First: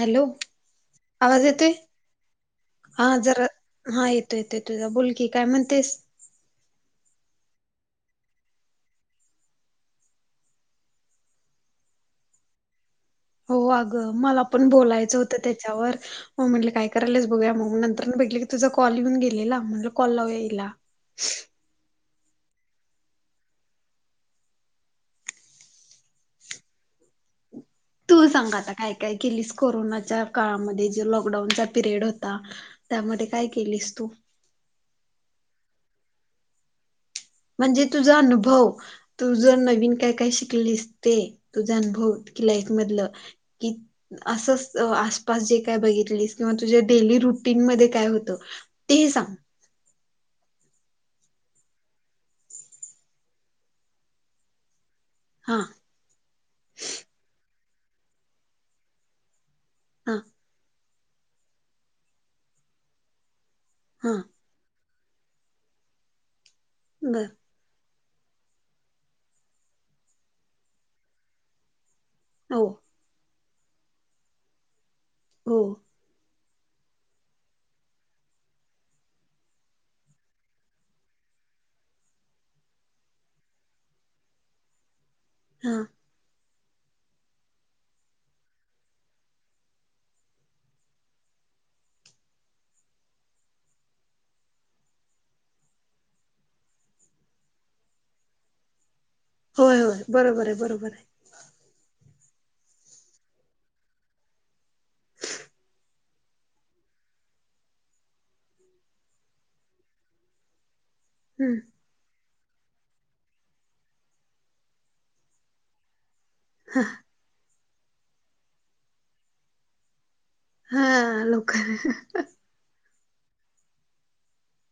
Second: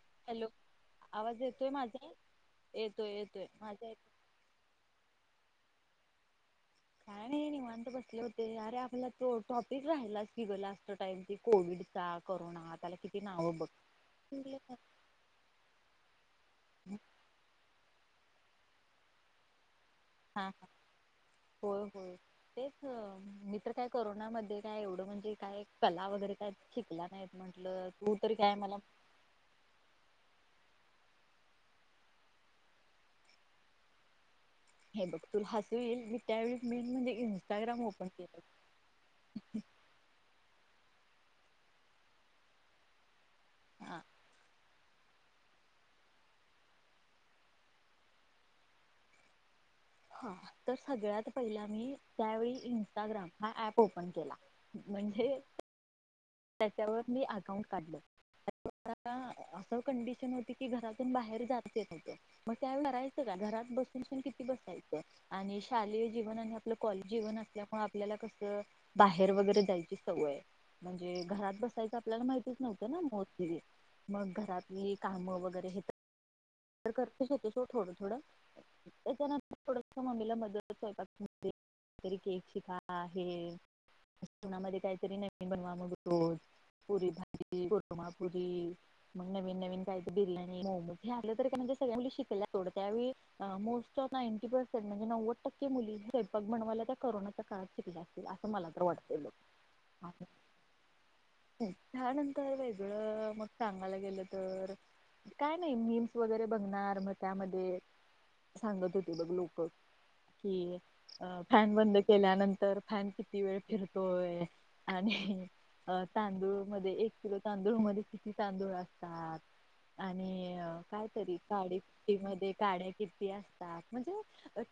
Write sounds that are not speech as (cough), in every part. Hello? आवाज येतोय, हा येतोय जरा येतोय माझा येतोय हा येतो येतो येतो बोलकी काय म्हण तेस, काय नाही, बसले होते. अरे आपल्याला तो टॉपिक राहिला कि ग लास्ट टाइम क कोविड चा करना, (unintelligible) हो अगं, मला पण बोलायचं होतं. त्याच्यावर हो म्हंटले काय करायलाच बघूया मग नंतर, नंतर ना बघितला. तुझ कॉल येऊन गेले म्हण कॉल हा हिला, होय होय (unintelligible) तेच मी तर्र काय कररोनामध्ये काय एवढं म्हणजे काय कला वगैरे काय शिकला नाही म्हण, तू सांग आता काय काय केलीस कोरोनाच्या काळात. लॉकडाऊनचा पिरयड होता. त्यामध्ये काय केलीस तू? हे बघ तुला हसू येईली त्यावेळेस मेन म्हणजे, इंस्टाग्राम म्हणजे ओपन तुझा केलं अनुभव, तुझ नवीन काय काही शिक शली ते तुझा अनुभव कि लाईफ मधल की हा अस, आसपास जे काय बघितली, किंवा तुझ्या डेली रुटीन मध्ये काय होतं ते सांग, हा तर सगळ्यात पहिला मी त्यावेळी इं्स्टाग्राम हा ऍप ओपन केला! म्हणजे हा त्याच्यावर मी अकाउंट काढल, हा कंडिशन होती की घरातून बाहेर जातते च येत नव्हता, मग करायच काय घरात हा बसून किती बसायचं, आणि शालेय जीवन आणि आपलं कॉलेज बर जीवन असल्या आपल्या कस बाहेर वगैरे जायची सवय, म्हणजे घरात बसायची. आपल्याला माहितीच हो नव्हतं ना मोस्टली, मग घरातली काम हो वगैरे हे करतेच येतो सोड थोडं, थोडं, त्याच्यानंतर थोड म्मीला मदत स्वपका मध्ये, काही तरी केक शिका आहे, घरा मध्ये काहीतरी नवीन हा बनवा मग रोज, पुरी भाजी कुर्मा, पुरी मग नवीन नवीन काय ते, बिर्याणी मॉमज हे आपलं तरी का म्हणजे, सगळ्या मुली शिखलंय सोड, त्यावेळी मोस्ट ऑफ निनेटी पेरसेन्ट, म्हणजे नावद टक्के मुली स्वैपाक बनवायला. कोरोनाच्या काळात शिकल्या असतील, असं मला तर वाटत. होय होय बरोबर आहे, बरोबर आहे, हनंतर वेगळं मग सांगायला गेलं तर, काय नाही मीम्स वगैरे बघणार मग त्यामध्ये, सांगत होते बघ लोक कि, अ हम्म फॅन बंद केल्यानंतर फॅन किती, वेळ फिरतोय आणि अ तांदूळ मध्ये, एक किलो तांदूळ मध्ये किती तांदूळ असतात. आणि हा कायतरी लोक कडी पेटे मध्ये काड्या किती, असतात म्हणजे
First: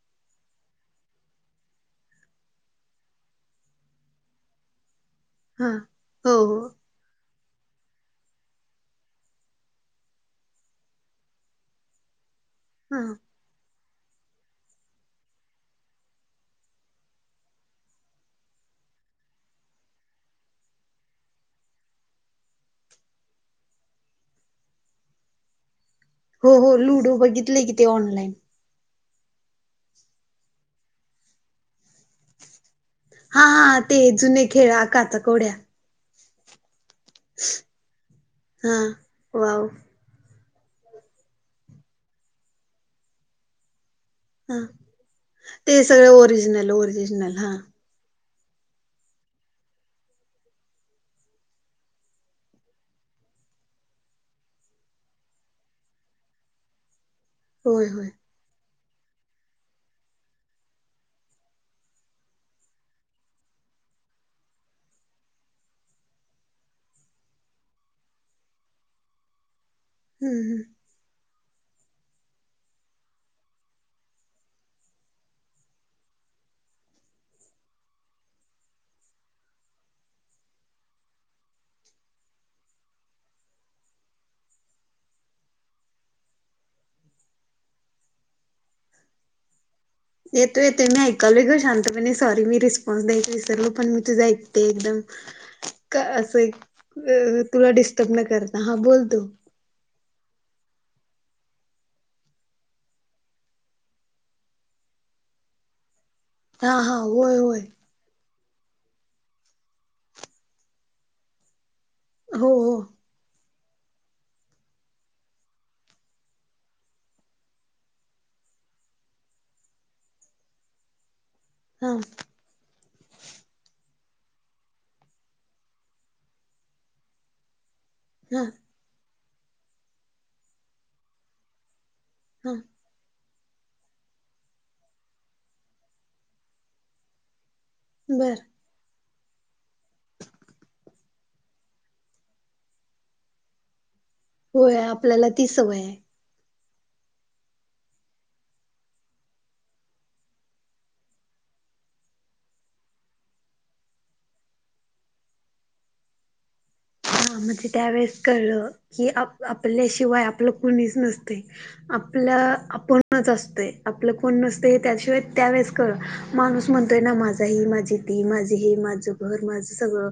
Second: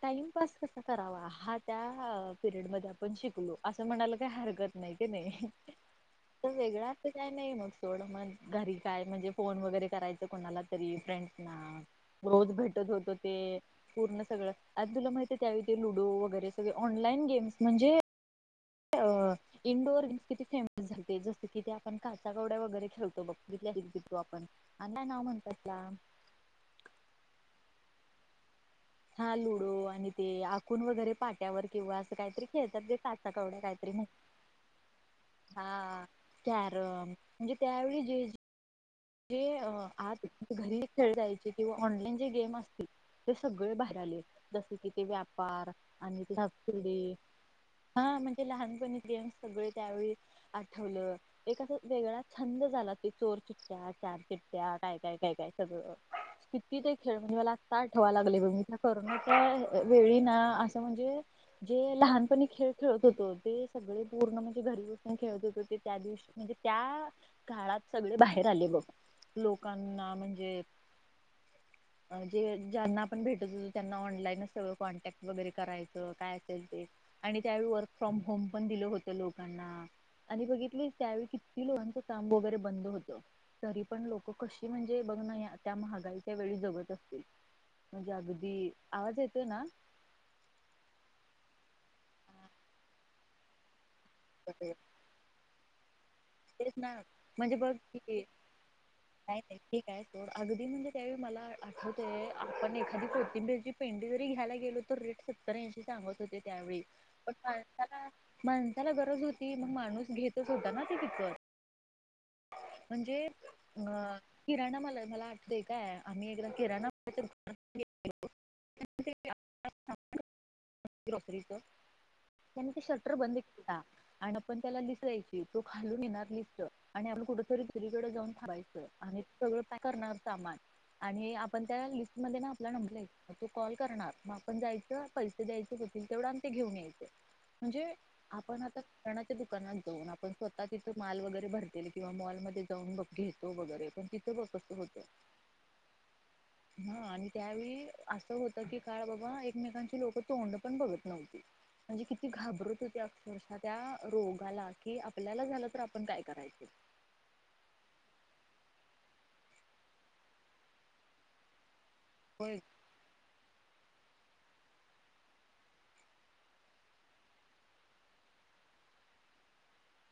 टाइमपास कसा करावा हा त्या पेरेड मध्ये आपण शीखलो, असं म्हणाला काही हरकत नाही, क नाही हा हो हो, वेगळा असं काय नाही मग सोडं मग घरी काय म्हणजे, फोन वगैरे करायचं कोणाला तरी फ्रेंड ना? रोज भेटत हा होत ते, पूर्ण सगळं आ तुला माहित आहे, त्यावेळी लुडो वगैरे सगळे ऑनलाईन गेम्स म्हणजे! अ इंडोअर गेम् किती फेमस झालते, जस कि ते आपण काचा कवड्या वगैरे खेळतो बघ. (unintelligible) आपण अण्णा ना म्हणतस क? हो हो लुडो बघितले, कि ते ऑनलाइन, हा लुडो आणि ते आकून वगैरे पाट्यावर किंवा असं काहीतरी खेळतात ग हा हा, ते जुने खेळ आ काचाकोड्या. हा कॅरम म्हणजे त्यावेळी जे जे हा जे वाव अ आत घरी खेळायचे किंवा ऑनलाईन जे गेम असतील ते सगळे बाहेर झाले हा जस की, ते व्यापार ते सगळे आणि ते ओरिजिनल सापशिडी ओरिजिनल हा हा नं ते लहानपणी गेम सगळे त्यावेळी आठवलं एक असा वेगळा छंद झाला ते चोर चिठ्ठया चार चिठ्ठया काय, काय, काय, काय सगळं किती ते खेळ? म्हणजे मला आत्ता होय होय आठवा लागलय बघ म कोरोनाच्या वेळी ना असं म्हणजे जे लहानपणी खेळ खेळत होतो ते सगळे पूर्ण म्हणजे घरी बसून खेळत होतो, ते त्या दिवशी म्हणजे त्या काळात सगळे बाहेर आले बघ. लोकांना हम्म म्हणजे हम्म (inaudible) अ जे ज्यांना आपण भेटत होतो, त्यांना ऑनलाईनच सगळं कॉन्टॅक्ट वगैरे करायचं काय असेल ते आणि त्यावेळी वर्क फ्रॉम होम पण दिलं होतं लोकांना. आणि बघितलीस, त्यावेळी किती लोकांच काम वगैरे बंद होत. तरी पण लोकं कशी म्हणजे, बघ ना त्या महागाईच्या वेळी जगत असतील? म्हणजे अगदी, आवाज येतोय ना? येतो येतोय, मी ऐकालोय ग शांतपणे सॉरी मी रिस्पॉन्स द्यायच विसरलो पण तुझं हो ऐकते एकदम का असं तेच ना अ म्हणजे तुला बघ डिस्टर्ब की न करता हा बोल तू. नाही नाही ठीक आहे अगदी म्हणजे त्यावेळी मला आठवतय, आपण एखादी कोथिंबिर ची पेंढी जरी घ्यायला गेलो तर रे एक सत्तर ऐंशी सांगत होते, हा त्यावेळी हा पण होय होय फायदा काय? माणसाला गरज होती मग माणूस घेतच होता ना ते विकत. हो हो म्हणजे अ किराणा मला मला आटतंय काय आम्ही इकडं किराणा (unintelligible) (unintelligible) (unintelligible) हा त्यांनी ते शटर बंद केला. आणि आपण त्याला लिस्ट द्यायची, तो खालून घेणार लिस्ट आणि आपल कुठ तरी सगळीकडे जाऊन हा (unintelligible) आणि सगळ पॅक करणार सामान आणि आपण त्या लिस्ट मध्ये ना हा आपला नंबर लिहा, म तो कॉल करणार मग आपण जायचं पैस ते द्यायच देतील तेवढ ते आणि घेऊन यायच, म्हणजे बर आपण आता दुकानात जाऊन आपण स्वतः तिथ माल वगैरे भरतेल किंवा मॉल मध्ये जाऊन बग घेतो वगैरे पण ती होय, आपल्याला ती सवय हाय. हा आणि त्यावेळी असं होत की? काय बाबा एकमेकांचे लोकं तोंड पण बघत नव्हती. म्हणजे किती घाबरत होते अक्षरशः त्या रोगाला, कि आपल्याला झालं तर आपण काय करायचं? हा म्हणजे त्यावेेळेस कळलं की, आप आपल्याशिवाय आपलं कुणीच नसतय. आपलं होय आपणच असतय. आपलं कोण नसतंय हे त्याशिवाय त्यावेेळेस कळलं, माणूस म्हणतोय ना माझा ही, माझी ती, माझी ही माझं घर, माझं सगळं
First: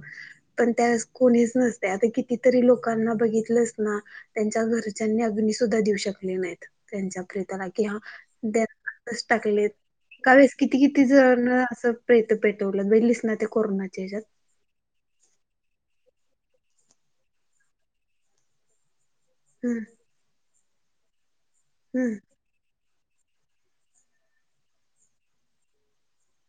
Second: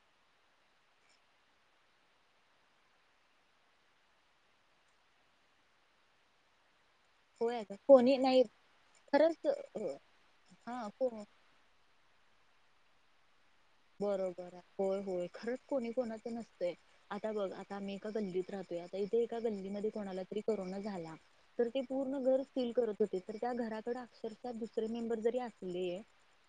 पण त्यावेळेस कोणीच नस ते आता कितीतरी लोकांना बघितलयस ना, त्यांच्या घरच्यांनी अग्नीसुद्धा देऊ शकले नाहीत. त्यांच्या होय प्रेताला कि हा कोणी नाही द्यात खरंच टाकलेत कावेळेस किती हा किती को जण असं प्रेतं पेटवलं बघितलीस ना ते? कोरोनाच्या ह्याच्यात. बरोबर हाय. होय होय, खरंच कोणी कोणाच नस तय आता बघ आता आम्ही एका गल्लीत राहतोय, आता इथे एका हम्म गल्लीमध्ये कोणाला तरी करोना झाला तर ते हम्म पूर्ण घर सील करत होते तर त्या घराकड अक्षरशः दुसरे मेंबर जरी असले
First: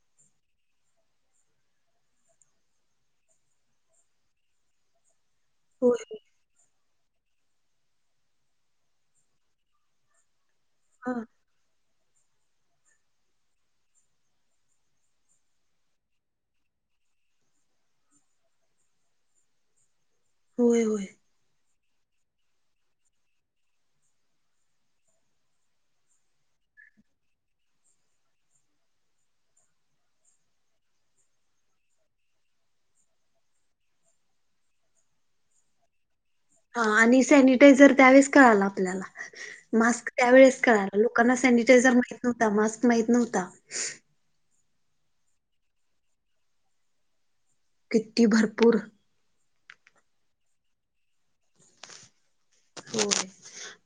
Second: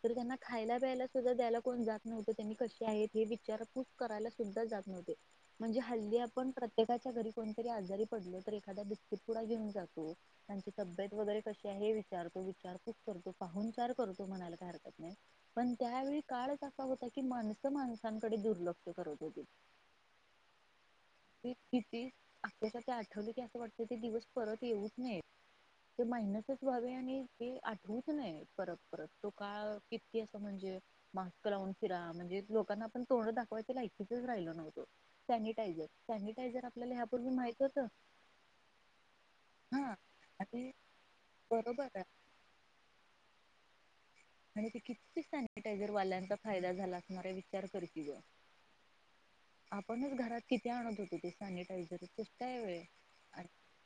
तर त्यांना खायला प्यायला सुद्धा द्यायला कोण जात न्हवते त्यांनी कसे आहेत? हे विचारपूस करायला सुद्धा जात नव्हते, म्हणजे होय हल्ली आपण प्रत प्रत्येकाच्या घरी कोणतरी आजारी पडल तर, एखादा बिस्कट पुढा घेऊन जातो त्यांची हा तब्येत वगैरे कशी आहे हे विचारतो. विचारपुस करतो. पाहूनचार करतो. म्हणायला का हरकत नाही पण त्यावेळी काळचं- - होता की माणस माणसांकडे दुर्लक्ष करत होते. होय, होय. किती (unintelligible) ते आठवले की असं वाटत ते दिवस परत येऊच नयेतं. ते मायनसच व्हावे आणि ते आठवूच नए परत परत तो का किती अस म्हणजे. मग. मास्क लावुन फिरा म्हणजे लोकांना आपण तोंडं दाखवायच्या लायकीचचं राहिलो नव्हतो. सॅनिटायझर सॅनिटायझर ह आपल्याला आणि ह्यापूर्वी माहित होतं सॅनिटायझर त्यावेळेस कळाला आपल्याला हा मास्क त्यावेळेस आणि कळाल. लोकांना असं बरोबर सॅनिटायझर आहे माहित नव्हता. मास्क माहीत नव्हता. आणि ते किती सॅनिटायझर वाल्यांचा फायदा झाला असणारायं. किती भरपूर. आपणच घरात किती आणत होते ते सॅनिटायझरच. हो.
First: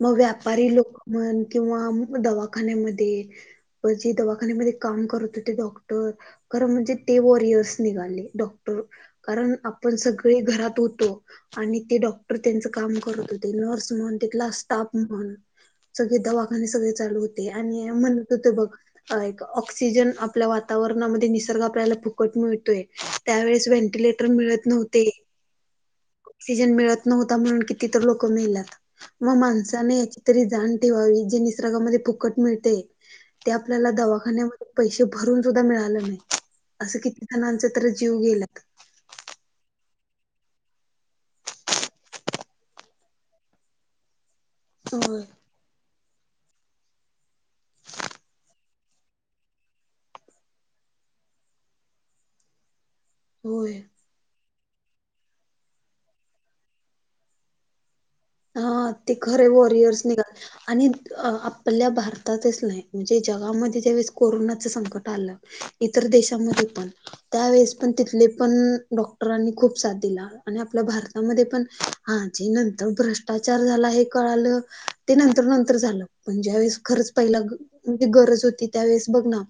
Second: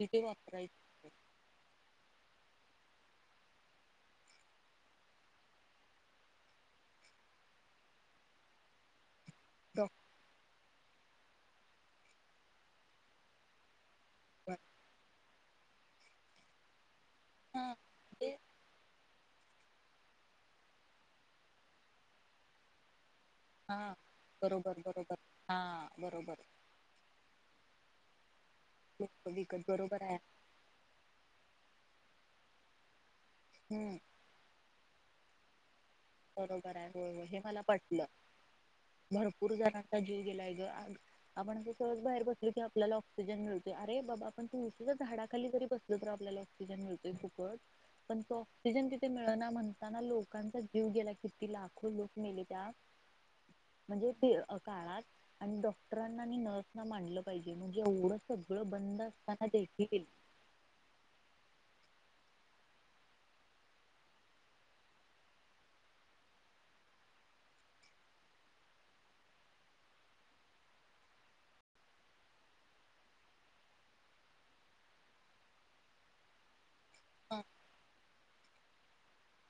मग व्यापारी लोक वापरायचे म्हण किंवा दवा - - खान्यामध्ये म जे दवाखान्यामध्ये काम करत डॉक्टर, खरं म्हणजे ते वर येत - - नर्स निघाले डॉक्टर - - कारण आपण डॉक्टर सगळे घरात होतो आणि ते डॉक्टर त्यांचं काम करतो होते. नर्स- - म्हणुन तितला स्टाफ म्हणुन सगळे दवाखाने सगळे चालु होते हा आणि हे म्हणत ते होते बघ - - एक ऑक्सिजन आपल्या वातावरणामध्ये निसर्ग आपल्याला फुकट मिळतोय. त्यावेळेस हा व्हेंटिलेटर मिळत बरोबर नव्हते. बरोबर हा बरोबर ऑक्सिजन मिळत नव्हता म्हणून किती तर लोक मेल्यात लोक मग विकत माणसाने बरोबर आहे याची तरी जाण ठेवा - - वी. जे निसर्गामध्ये फु फुकट मिळतंय ते आपल्याला हम्म दवाखान्यामध्ये पैसे भरूनसुद्धा मिळालं नाही. बरोबर आहे. असं हो किती हे मला जणांच तर पटलं. जीव गेलात भरपूर जण - - जीव गेलाय आपण असं सहज बाहेर बसलो की आपल्याला ऑक्सिजन मिळतोय अरे बाबा! पण त होय झाडाखाली जरी बसलो ना आपल्याला ऑक्सिजन मिळतोय फुकट पण, तो ऑक्सिजन तिथे मिळना म्हटल्यावर लोकांचा जीव जीव गेला किती लाखो लोक मेले त्यात होय म्हणजे ते - - काळात आणि डॉक्टरांना आणि नर्सना मानलं पाहिजे म्हणजे एवढं सगळं हा बंद ते असताना खरे वॉरियर्स देखील निघा आणि आपल्या भारतातच नाही म्हणजे जगामध्ये ज्यावेळे कोरोनाच संकट आलं. इतर देशामध्ये त्यावेळेस पण तिथले पण डॉक्टरांनी खूप साथ दिला आणि आपल्या भारतामध्ये पण - - आजे नंतर भ्रष्ट चार झाला हे कळाल ते नंतर नंतर झालं, पण ज्यावेळेस खरच पहिला (unintelligible) गरज होती त्यावेळेस बघ ना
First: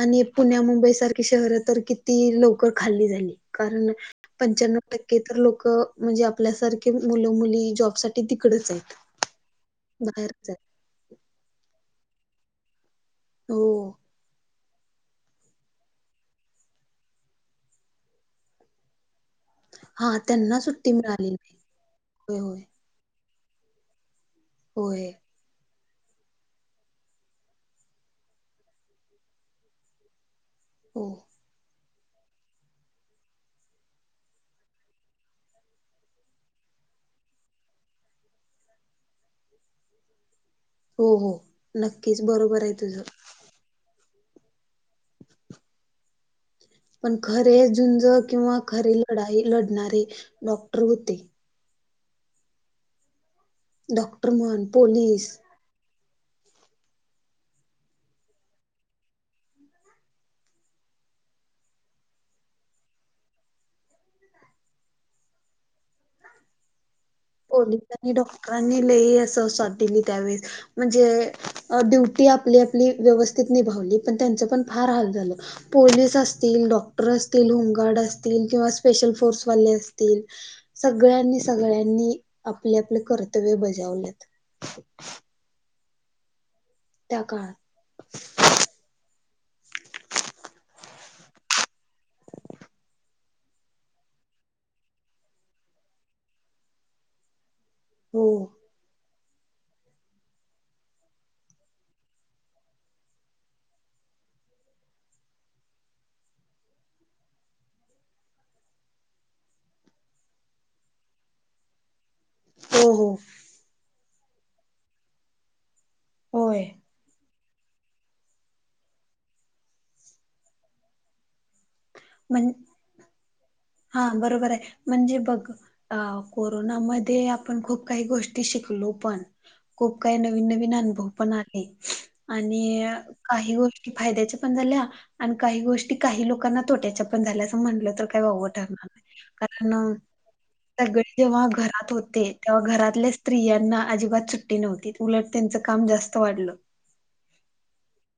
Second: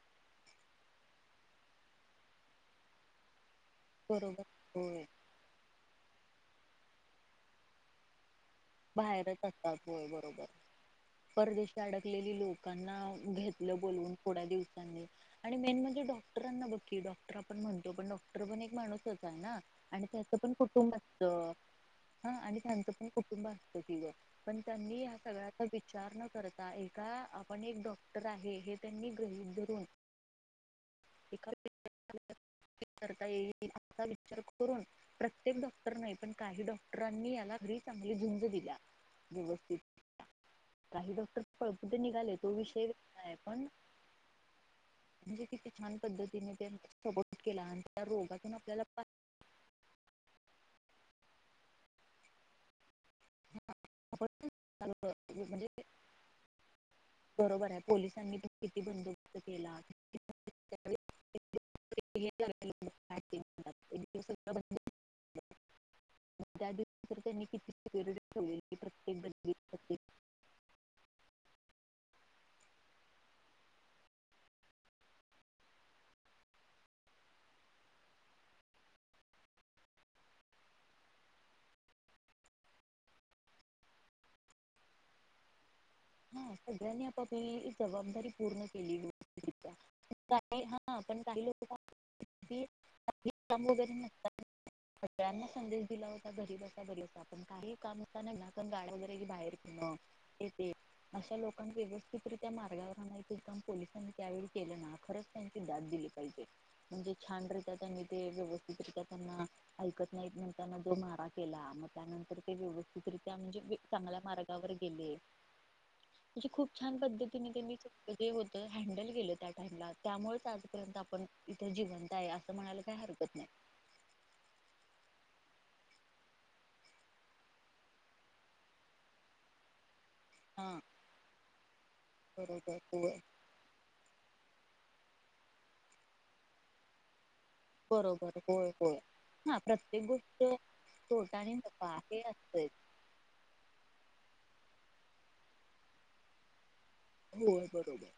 आणि पुण्या, मुंबई सारख शहर तर किती लवकर खाली झाली. कारण बरोबर पंच्यानऊ होय टक्के तर लोक म्हणजे आपल्यासारखे मुलं मुली जॉबसाठी ति बाहेरच असतात. हो बरोबर आहेत परदेशी अडकलेली लोकांना - - हो घेतलं बोलून थोड्या दिवस - - आणि मेन म्हणजे डॉक्टरांना बकी डॉक्टर आपण म्हणतो पण डॉक्टर पण एक माणूस - - ना आणि हा त्याचं पण त्यांना सुट्टी कुटुंब असत. मिळाली नाही. हा होय आणि त्यांचं पण कुटुंब असत. होय किंग, पण त्यांनी होय होय ह्या सगळ्याचा विचार विचार न करता एका आपण एक डॉक्टर आहे हे त्यांनी ग्रहित धरून हो एखा करता येईल असा विचार करून प्रत्येक डॉक्टर नाही पण काही डॉक्टरांनी याला - - चांगली झुंज दिल्या व्यवस्थित. हो काही हो डॉक्टर पळकुटे नक्कीच निघाले. तो बरोबर आहे विषय तुझं. आहे पण म्हणजे किती छान पद्धतीने - - पण खरे झुंज किंवा आपल्याला खरीे लढाई लढणारे डॉक्टर होते. डॉक्टर म्हण पोलीस म्हणजे बरोबर आहे पोलिसांनी तुम्ही किती बंदोबस्त केला (inaudible) मग त्या दिवशी तर त्यांनी किती शिक्युरिटी ठेवली लय अस साथ दिलीत त्यावेळेस म्हणजे ड्यूटी आपली आपली व्यवस्थित निभावली पण त्यांच पण फार हाल झाले पोलीस असतील डॉक्टर अस होमगार्ड असतील किंवा स्पेशल फोर्सवाले असतील सगळ्यांनी सगळ्यांनी आपले आपले कर्तव्य बजावलेत हा सगळ्यांनी आप त्या काळात आपली जबाबदारी पूर्ण केलेली का हा पण काही लोक काम वगैरे नसतात सगळ्यांना संदेश दिला होता घरी बसा घरी अस आपण काही काम हो नाही ना पण गाड्या वगैरे बाहेर पेने अशा लोकां व्यवस्थितरित्या मार्गावर आणायचं काम पोलिसांनी त्यावेळी केलं ना खरच त्यांची दाद दिली म्हणजे छान रित्या त्यांना ते व्यवस्थितरित्या त्यांना ऐकत नाही म्हणताना मारा केला मग त्यानंतर ते हो हो व्यवस्थितरित्या म्हणजे चांगल्या मार्गावर गेले म्हणजे होय खूप छान पद्धती नी होत हँडल केलं त्या टाइमला त्यामुळेच आजपर्यंत आपण ते जिवंत आहे अस म्हण म्हणायला काही हरकत नाही. हा बरोबर आहे म्हणजे बघ अ कोरोनामध्ये आपण खूप काही गोष्टी शिकलो. हो पण खूप काही नवीन नवीन हा अनुभव पण आले आणि बरोबर होय काही गोष्टी फायद्याच्या पण झाल्या आणि काही गोष्टी काही लोकांना तोट्याच्या पण झाल्या अस म्हटल तर काय बरोबर वावग होय होय हा कारण प्रत्येक गोष्ट (unintelligible) सगळे तोटा जेव्हा आणि घरात नफा हे होते तेव्हा असतंच घरातल्या स्त्रियांना अजिबात सूट्टी सुट्टी नव्हतीच उलट त्यांच काम जास्त वाढल. हो बरोबर.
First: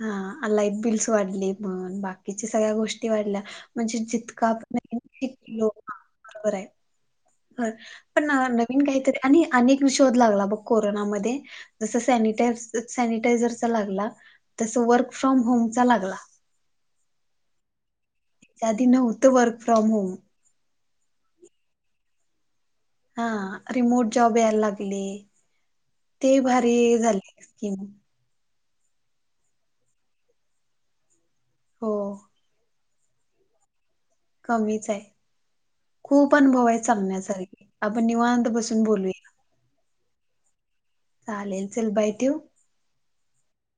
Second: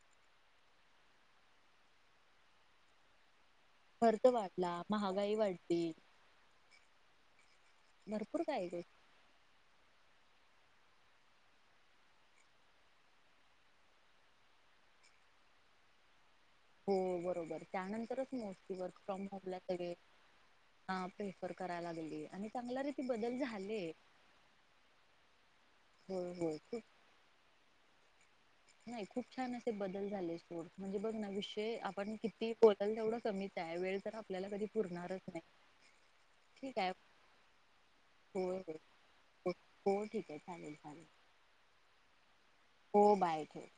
हा लाईट बिल्स वाढली म्हण बाकीच्या सगळ्या गोष्टी वाढल्या म्हणजे खर्च जितका पण वाढला आहे त महागाई लोक वाढली बरोबर आहे पण भरपूर काही नवीन गोष्टी काहीतरी आणि अनेक विष शोध लागला बघ कोरोना मध्ये जस सॅनिटायझ सॅनिटायझरचा लागला. तस वर्क फ्रॉम होम चा लागला. हो बरोबर त्यानंतरच त्याच्या मोस आधी वर्क फ्रॉम नव्हतं होमला वर्क फ्रॉम सगळे. होम हा प्रेपर करायला लागला गेली आणि चांगल्या रीती हा बदल झाले रिमोट जॉब यायला लागली होय ते होय भारी खूप झाले स्कीम नाही खूप छान असे बदल झाले सोड म्हणजे बघ ना विषय हो आपण किती तेवढा कमीच आहे वेळ तर आपल्याला कधी कमीच आहे. पुरणारच नाही खूप अनुभव आहे सांगण्यासारखे आपण हो निवांत हो बसून बोलूया. हो हो ठीक आहे चालेल चालेल चालेल चल बाय ठेऊ. हो बाय ठेव.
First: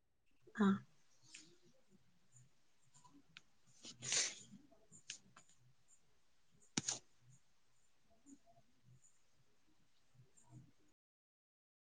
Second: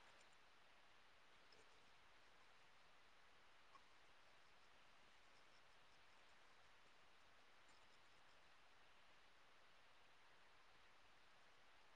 हा